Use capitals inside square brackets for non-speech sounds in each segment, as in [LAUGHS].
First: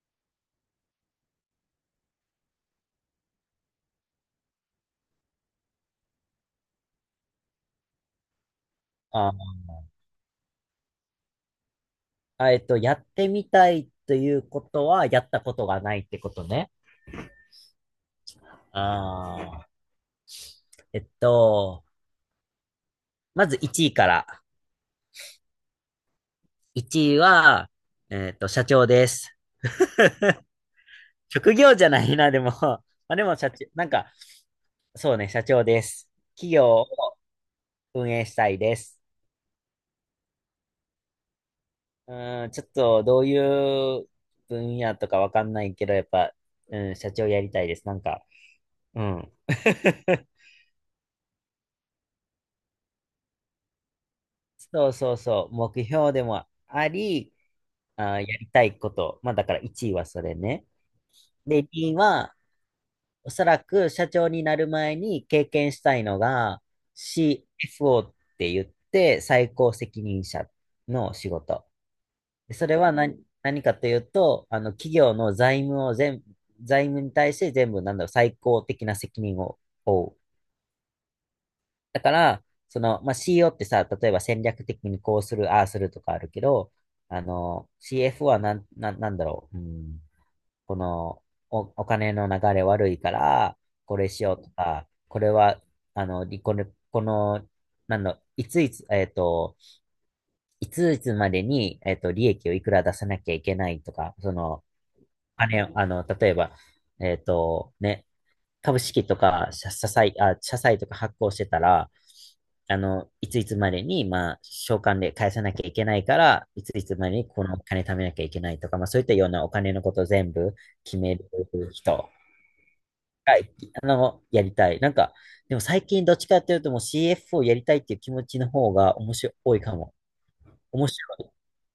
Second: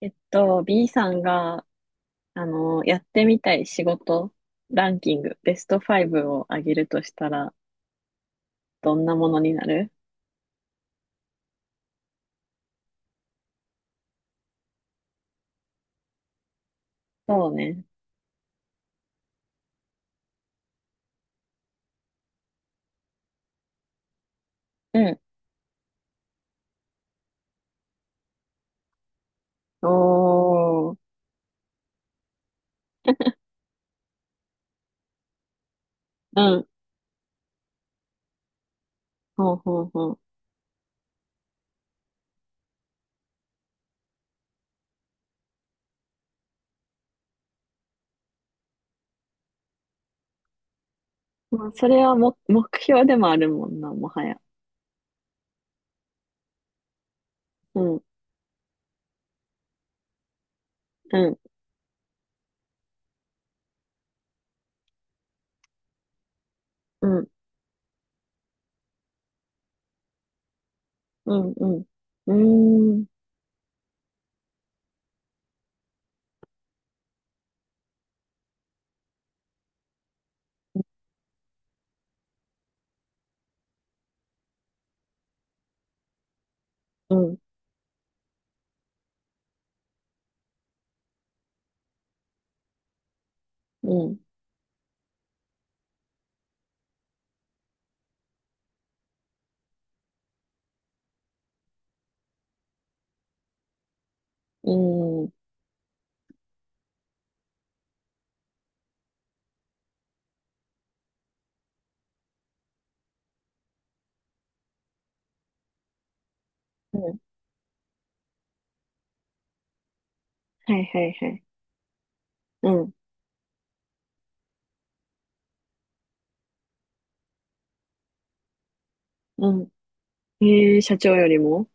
B さんが、やってみたい仕事ランキング、ベスト5を上げるとしたら、どんなあものになーる？やってみたいということは、やったことがないってことね。そうね。ああ、えっと、まず1位から。うん。1位は、社長です。おー。職業じゃないな、でも。[LAUGHS] でも、社長、なんか、そうね、社長です。う企業ん。を運営したいです。ほうほうほちょっと、どういう分野とかわかんないけど、やっぱ、うん、社長やりたいです。なんか、うん。[LAUGHS] う。まあ、それはも、目標でもあるもんな、もはや。そうそうそう、目標でもあり、うん、あー、やりたいこと。まあだから1位はそれね。うん、で、2位は、おそらく社長になる前に経験したいのが うん、CFO って言って最高責任者の仕うん、う事。ん。うでそれはーん、何、何かというと、あの企業の財務を全、財務に対して全部なんだろう、最高的な責任を負う。だから、その、まあ、CEO ってさ、例えば戦略的にこうする、ああするとかあるけど、うあん、の、CFO はなんだろう、うんこのお金の流れ悪いから、うこれん、しようとか、これは、あの、りこれ、この、なんの、いついつ、えっと、いついつまでに、利益をいくら出さなきゃいけないとか、その、うん、うあれ、あの、例えば、ね、株式とか、社債、あ、社債とか発行してたら、あの、いついつまでに、まあ、償還で返さなきゃいけないから、いついつまん。でにこのお金貯めなきゃいけないとか、まあ、そういったようなお金のことを全部はい決はいめるはい。人。うん、はい、あの、やりたい。なんか、でも最近どっちかっていうともう CF をやりたいっていう気持ちの方が面白いう多いん。かも。えー、面社白長よい。りも？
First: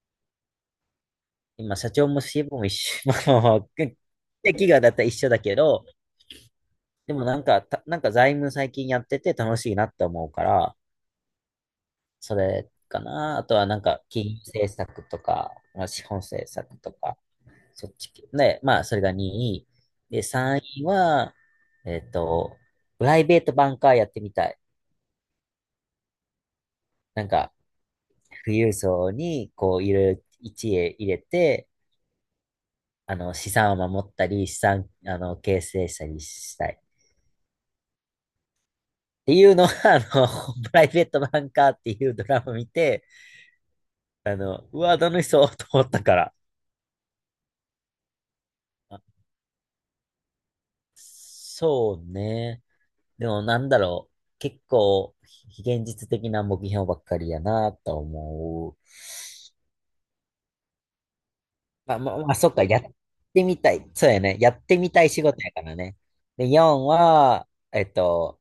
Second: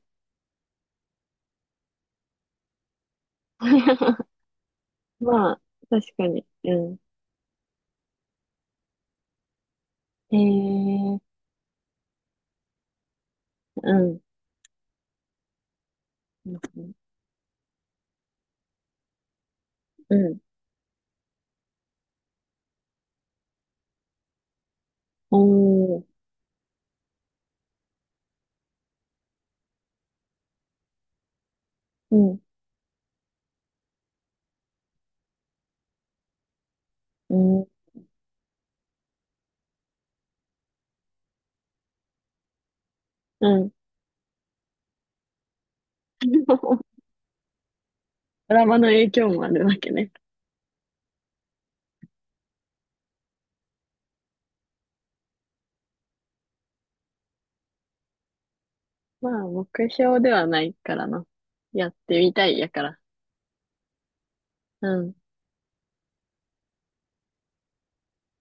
今、社長も CF も一緒。[LAUGHS] まあまあ、で [LAUGHS] 企業だったら一緒だまけあ、ど、確かに。うん。でもなんか、なんか財務最近やってて楽しいなって思うえから、ーそれかな。あとはなんうか、ん。金融政策とか、まあ、資本政策とか、そっち系。で、まあ、それが2位。うで、ん。3位は、えっと、プライベートバンカーやってみたい。おー。なんか、富裕層に、こう、いろいろ一へ入れて、うん。あの、資産を守ったり、資産、あの、形成したりしたい。っうん。ていうのは、[LAUGHS] あの、[LAUGHS] プライベートバンカーっていうドラマを見て、うん。あの、うわ、楽しそうと思ったから。[LAUGHS] ドラマのあ影響もあるわけね。そうね。でも、なんだろう。結構、非現実的な目標ばっかりやなと思う。まあ、目標ではないからな。やっまあまあ、てまみあ、たそっいか、ややかっら。てみたい。そうやね。やってうみたいん。仕事やからね。で、4は、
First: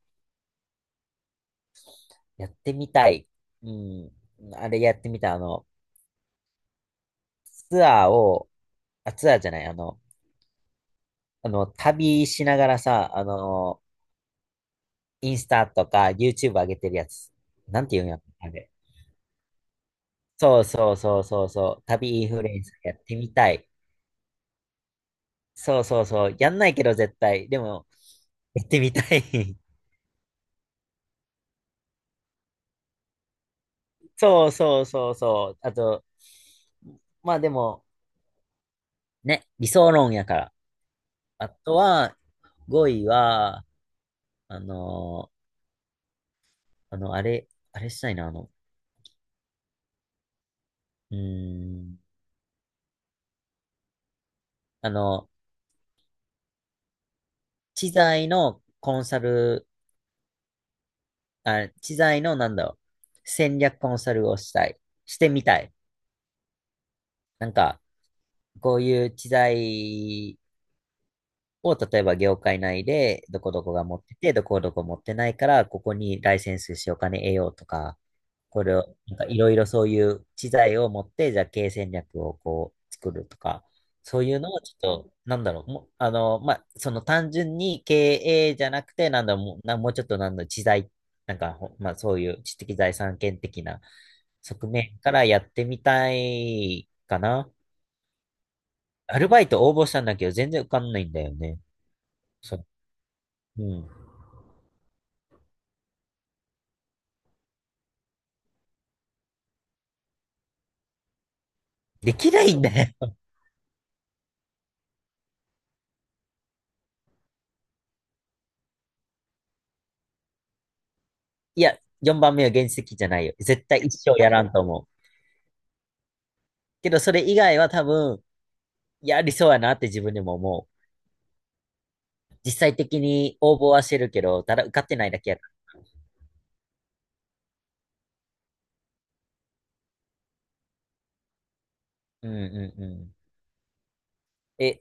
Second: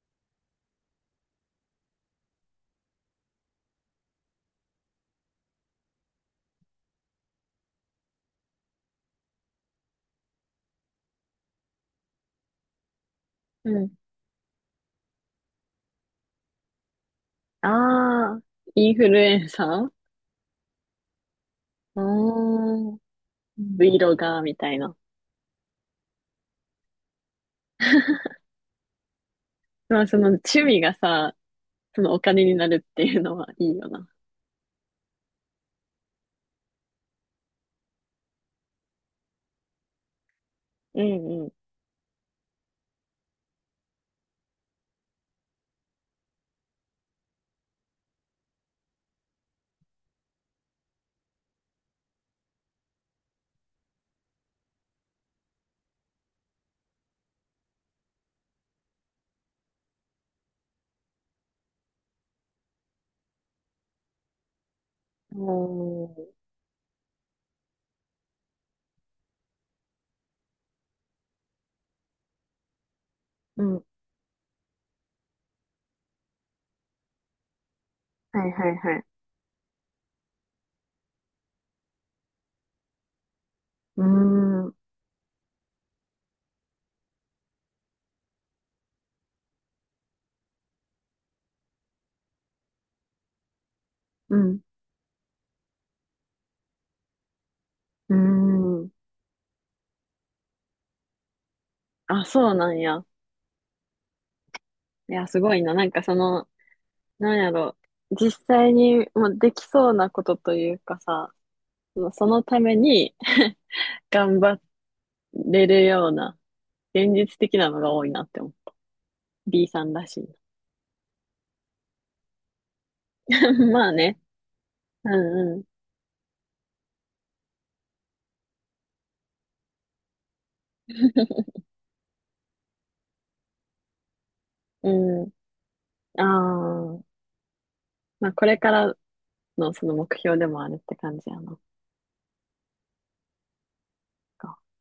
やってみたい。うん。あれやってみたい。あの、ツアーを、ツアーじゃない、あの、旅しながらさ、あうの、ん。インスタとか YouTube 上げてるやつ。なんていうんやっああ、あれ。インフルエンサー。そうそうそうそうそう。う旅インフルエンサーーやっん。てみたい。Vlogger みたいな。そうそうそう。やんないけど絶対。でも、やってみたい。[LAUGHS] まあ、その趣味がさ、そのお金になるっていうのはいいよな。そうそうそうそう。あと、まあでも、ね、理想論やから。うんあうとは、5位は、あのーあの、あれ、あれしたいな、あの、うーん、あの、知財のコンサル、あ、知財のなんだろう、戦略コンサルをしたい。してん。みたい。おー。なんか、こういう知財を、例えば業界内で、どこどうこん。が持ってて、どこどこ持ってないから、ここにライセンスしてお金得ようとか、はいこはいれを、はい。なんかいろいろそういう知財を持って、じゃあ経営戦略をこう作るとか、うーそういうのをん。ちょっと、なんだろう、もう、あの、まあ、その単純に経営じゃなくて、なんだろう、もう、もうちょっとなんだろう、知財、なんか、まあ、そういう知的財産権的なうん。側面からやってみたいかな。うーん。アルバイト応募したんだけど、全然受かんないんだよね。あ、そうそう。なんや。うん。いや、すごいな。なんかその、なんやろ、実際にもうできそうなことというかさ、そのでそきのないたんめだよ。に [LAUGHS] [LAUGHS] 頑張れるような、現実的なのが多いなって思う。B さんらしい。いや、4番目は現実的じゃないよ。絶 [LAUGHS] 対まあ一生ね。やらんと思う。うんうけど、それ以外は多分、やりそうやなって自分でも思う。実際的に応募はしてるけど、ただ受かってないだん。けうやかん。ああ。まあこれからのその目標でもあるって感じやな。ら。うんうんうん。え、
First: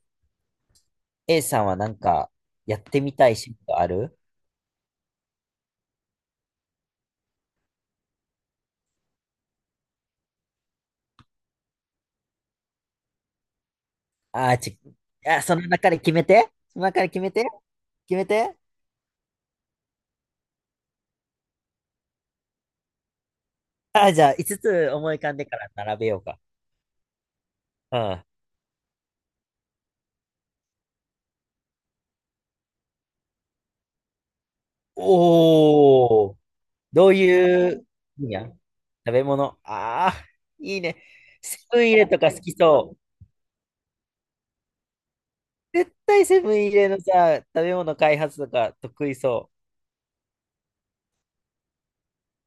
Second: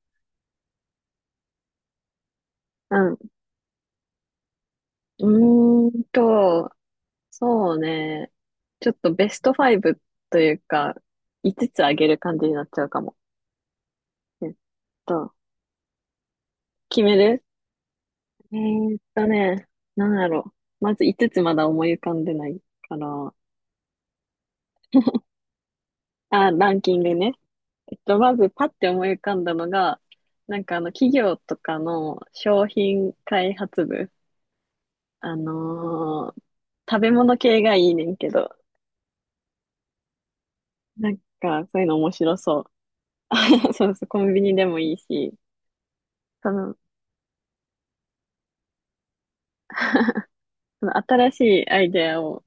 A さんはなんか、やっうてみん。たい仕事あるうーんと、そうね。ちょっとベスト5というか、5つあげる感じになっちゃうかも。えあっーち、とあ、その中で決めて。その決中でめ決める。て。決めえて。ーっとね、なんだろう。まず5つまだ思い浮かんでないから。あー、じゃあ、5つつ思い浮かんでから並べようか。あ、ランキングね。うん。まずパッて思い浮かんだのが、なんか企業とかの商品開発部。あのおー、ー食どべう物系いがいういねん分け野ど、食べ物。ああ、いいね。なんセかそブういうンイのレ面とか白好きそう。そう。[LAUGHS] そうそう、コンビニでもいいし、絶対セそブンイの、レのさ、食べ物開発とか得意そその新しいアイデアを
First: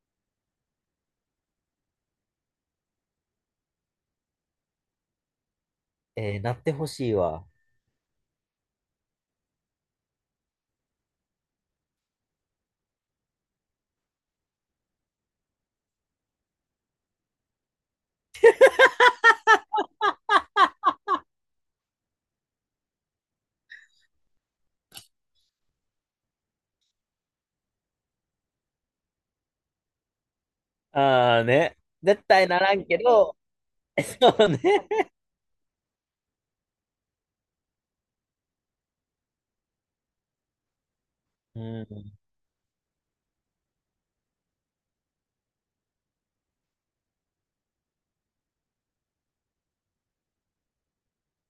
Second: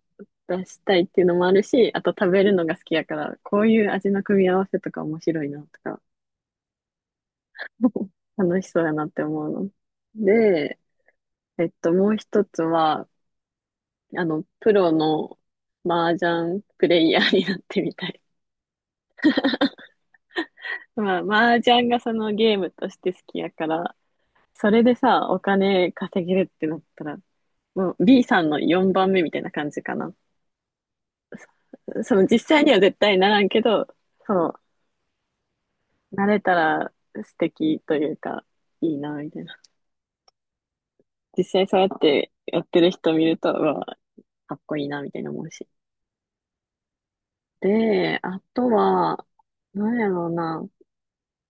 出したいっていうのもあるし、あと食べるのが好きやから、こういう味の組み合わせとか面白いなとか う。えー、なってほしいわ。[LAUGHS] 楽しそうやなって思うの。で、もう一つは、プロの麻雀プレイヤーになってみたい。[LAUGHS] まあ、麻雀がそのゲームとして好きやから、それでさ、お金稼げるってなったら、もう B さんの4番目みたいな感じかな。ああね。そ、そ絶の実対な際にらはん絶け対など、らんけど、[LAUGHS] そそうね。う、なれたら素敵というか、いいな、みたいな。実う際そうやん。ってやってる人見ると、うわ、かっこいいな、みたいな思うし。で、あとは、なんやろうな。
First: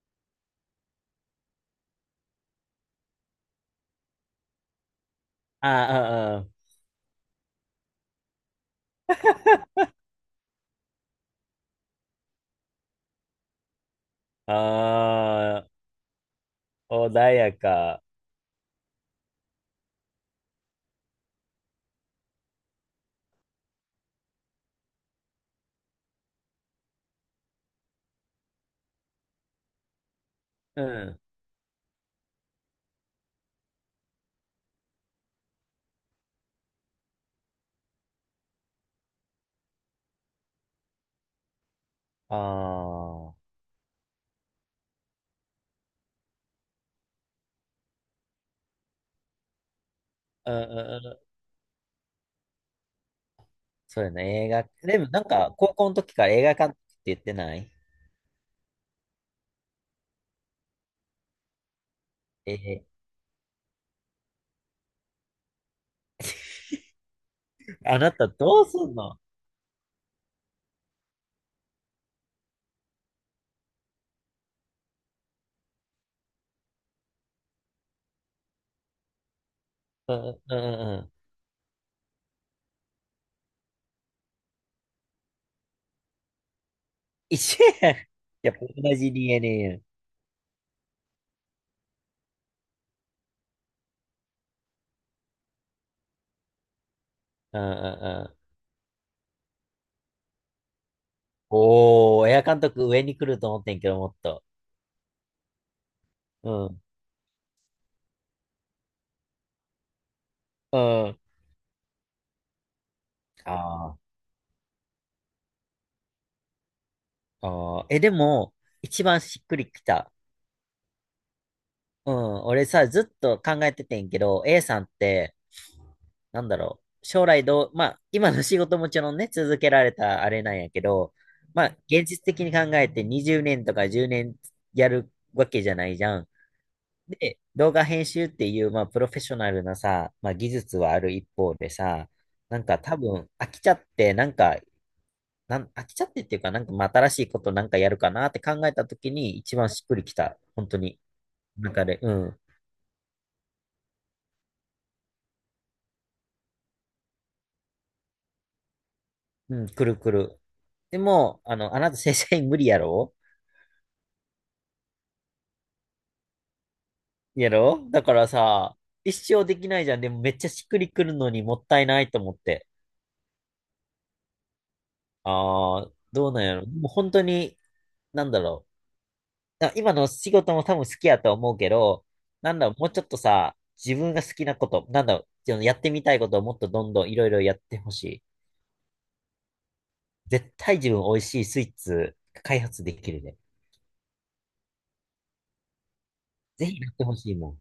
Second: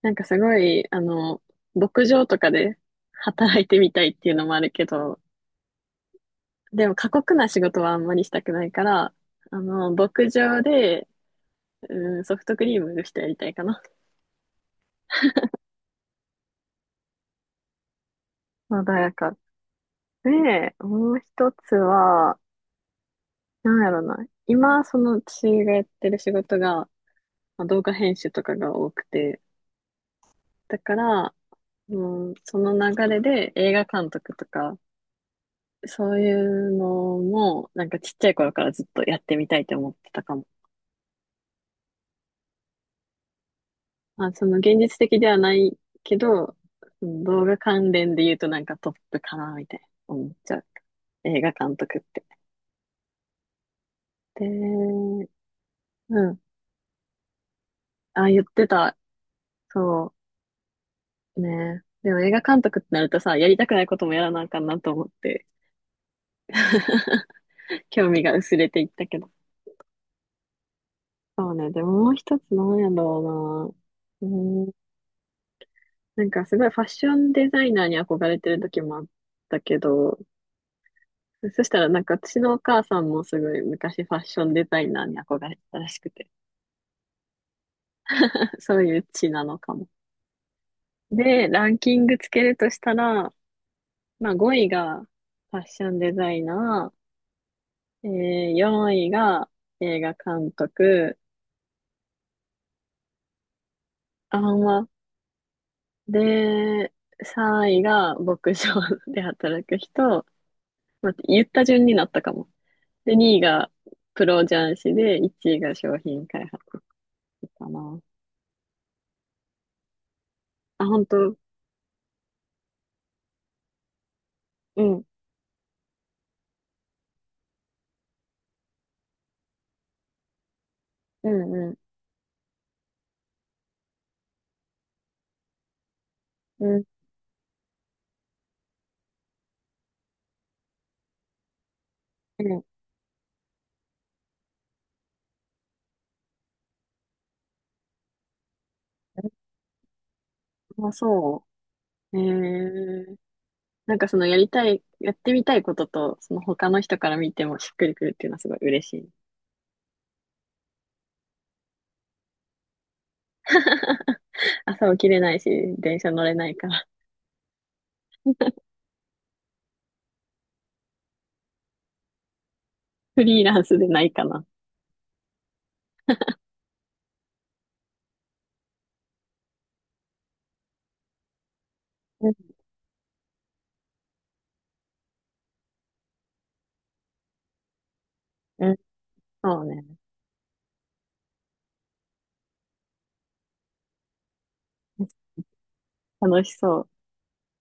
なんかすごい、牧場とかで働いてみたいっていうのもあるけど、あでも過酷な仕事はあんまりしたくないから、牧場で、うん、ソフトクリームの人やりたいかな。ああ、穏やか。穏やか。で、もう一つは、なんやろうな。今、その私がやってる仕事が、まあ動画編集とかが多くて、だうかん。ら、うん、その流れで映画監督とか、そういうのも、なんかちっちゃい頃からずっとやってみたいと思ってたかも。ああ、まあ、その現実的ではないけど、その動画関連で言うとなんかトップかな、みたいな思っちうんゃう。うんうん。映画監督って。そうやで、ね、映画。でもなんうか、高校の時からん。映画館って言ってないあ、言ってた。そうね。でも映画え監督ってー なるとさ、やりたくないこともやらなあかんなと思って、[LAUGHS] [LAUGHS]、あ興な味たが薄どうれすていっんたのけど。そうね。でももう一つなんやろうな。なんかすごいファッションデザイナーに憧れてる時もあったけうど、んうんうんうん。そしたらなんか私のお母さんもすごい昔ファッションデザイナーに憧れてたらしくて、一緒やん。やっ [LAUGHS] ぱそう同いうじ 地 d エ なの a かやん。も。で、ランキングつけるとしたら、まあ5位がファッションデザイナうんうんー、うん。4位が映画監督、おー、エア監督上に来ると思ってんけど、もっあと。んま、うん。で、3位が牧場で働く人、う待ん。って、言った順になったかも。で、2位あがープロ雀士で、1位が商品開発かあー。え、な。でも、一番しっくりきた。あ、本当？うん。俺さ、ずっと考えててんけど、A さうんっん、て、なんだろう。将来どう、まあ、今の仕事もちろんね、続けられたあれなんやけど、うん、まあ、うん、現実的に考えて20年とか10年やるわけじゃないじゃん。うん、で、動画編集っていう、まあ、プロフェッショナルなさ、まあ、技術はある一方でさ、うなん。んか多分飽きちゃって、なんか、飽きちゃってっていうか、なんかまあ新しいことなんかやるかなって考えた時に一番しっくりきた。本当あ、に。そなんかねうう。ん。なんかそのやりたい、やってみたいことと、その他の人から見てもしっくりくるっていうのはすごい嬉しい。うん、くるくる。でも、あの、あなた正社員無理やろ [LAUGHS] 朝起きれないし、電車乗れないから、やろだからさ、一生できないじゃん。でもめっちゃしっくりくるのにもったいないと思って。[LAUGHS] フリーランスでないかな。ああ、どうなんやろ。もう本当に、なんだろう。あ今の仕事も多分好きやと思うけど、うん、なんだろう、もうちょっとさ、自分が好きなこと、なんだろう、そのやってみたいことをもっとどんどんいろいろやってほしい。うん、そうね。絶対自分美味しいスイーツ開発できるね。楽しぜひそう。やってほしいもん。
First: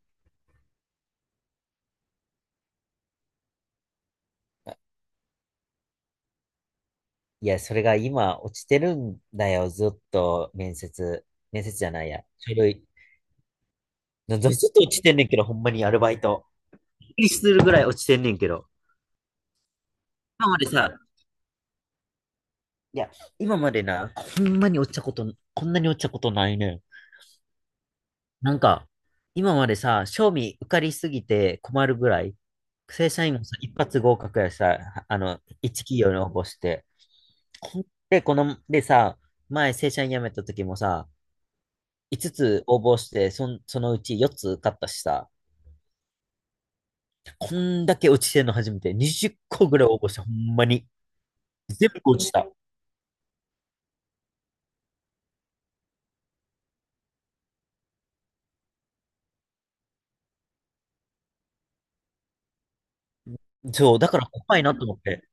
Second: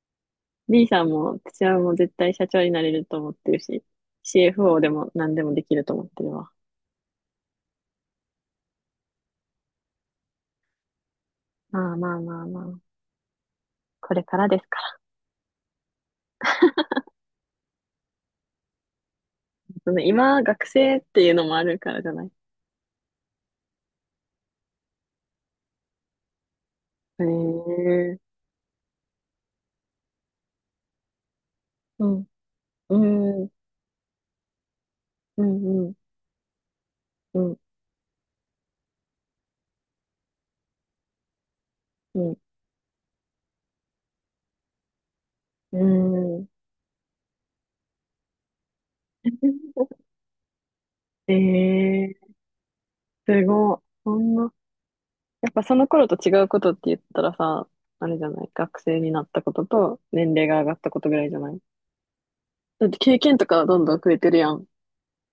B さんも、私はもう絶対社長になれると思ってるし、CFO でも何でもできると思ってるわ。いや、それが今落ちてるんだよ、ずっと面接。面接じゃまあないまあや。まあ書まあ。類。これからずっですかと落ら。ちてんねんけど、ほんまにアルバイト。びっくりするぐらい落ちてんねんけど。その今、今ま学で生さ、っていうのもあるからじゃない？いや、今までな、ほんまに落ちたこと、こんなに落ちたことないねん。へえ。なんか、今までさ、賞味受かりすぎて困るうぐらん。い、正社員うもん。さ、一発合格やしさ、あの、う一ん。うん。企業に応募して。ほんで、この、でさ、前正社員辞めた時もさ、う5ん。つつ応募して、そのうち4つ受かったしさ、うん。こんだけ落ちてんの初めて、20個ぐらい応募して、ほんまに。え全部え落ちー、た。すごい。そんな。やっぱその頃と違うことって言ったらさ、あれじゃない？学生になったことと年齢が上がったことぐらいじゃない？だって経験とかどんそどう、んだ増えからてるや怖いん。なと思って。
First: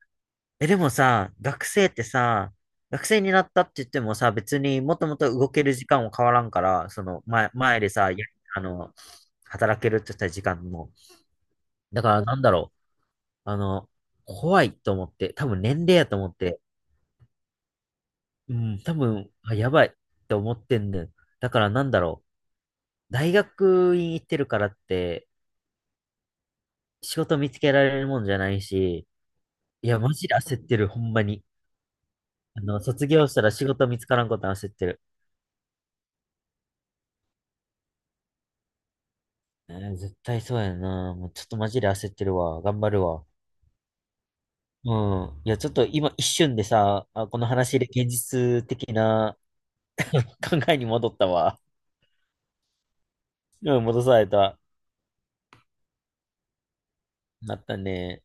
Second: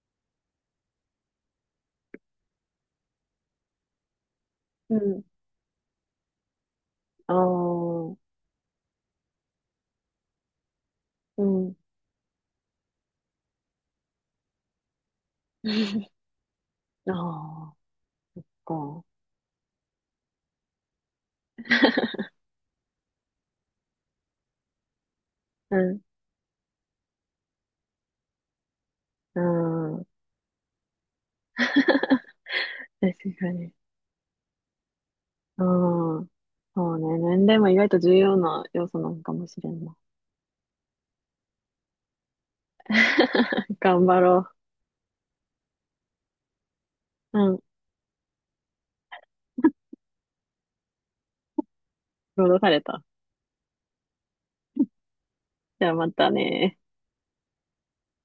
え、でもさ、学生ってさ、学生になったって言ってもさ、別にうもともん。と動ける時間も変わらんから、あ前でさ、あ、やあの、働けるって言った時間も。うん。だからなんだろう、あの、怖いと思って、多分年齢や [LAUGHS] と思って、ああ、うん、多か。分、あ、やばいって思ってんねん。だからなんだろう、大学院行ってるからって、うん。仕事見つけられるもんじゃないし、ういや、ん。マジで焦ってる、ほんまに。[LAUGHS] あの、卒業し確たから仕に。事見つからんこと焦ってる。うん。そうね。年齢も意外と重要な要素なのかもしれえんな。ー絶対そうやな。もうちょっとマジで焦ってるわ。頑張るわ。[LAUGHS] 頑張ろうん。いや、ちょっと今一瞬でさ、あ、こう。のうん。話で現実的な考えに戻ったわ。労働された。うん、戻された。じゃあまたね。なったね。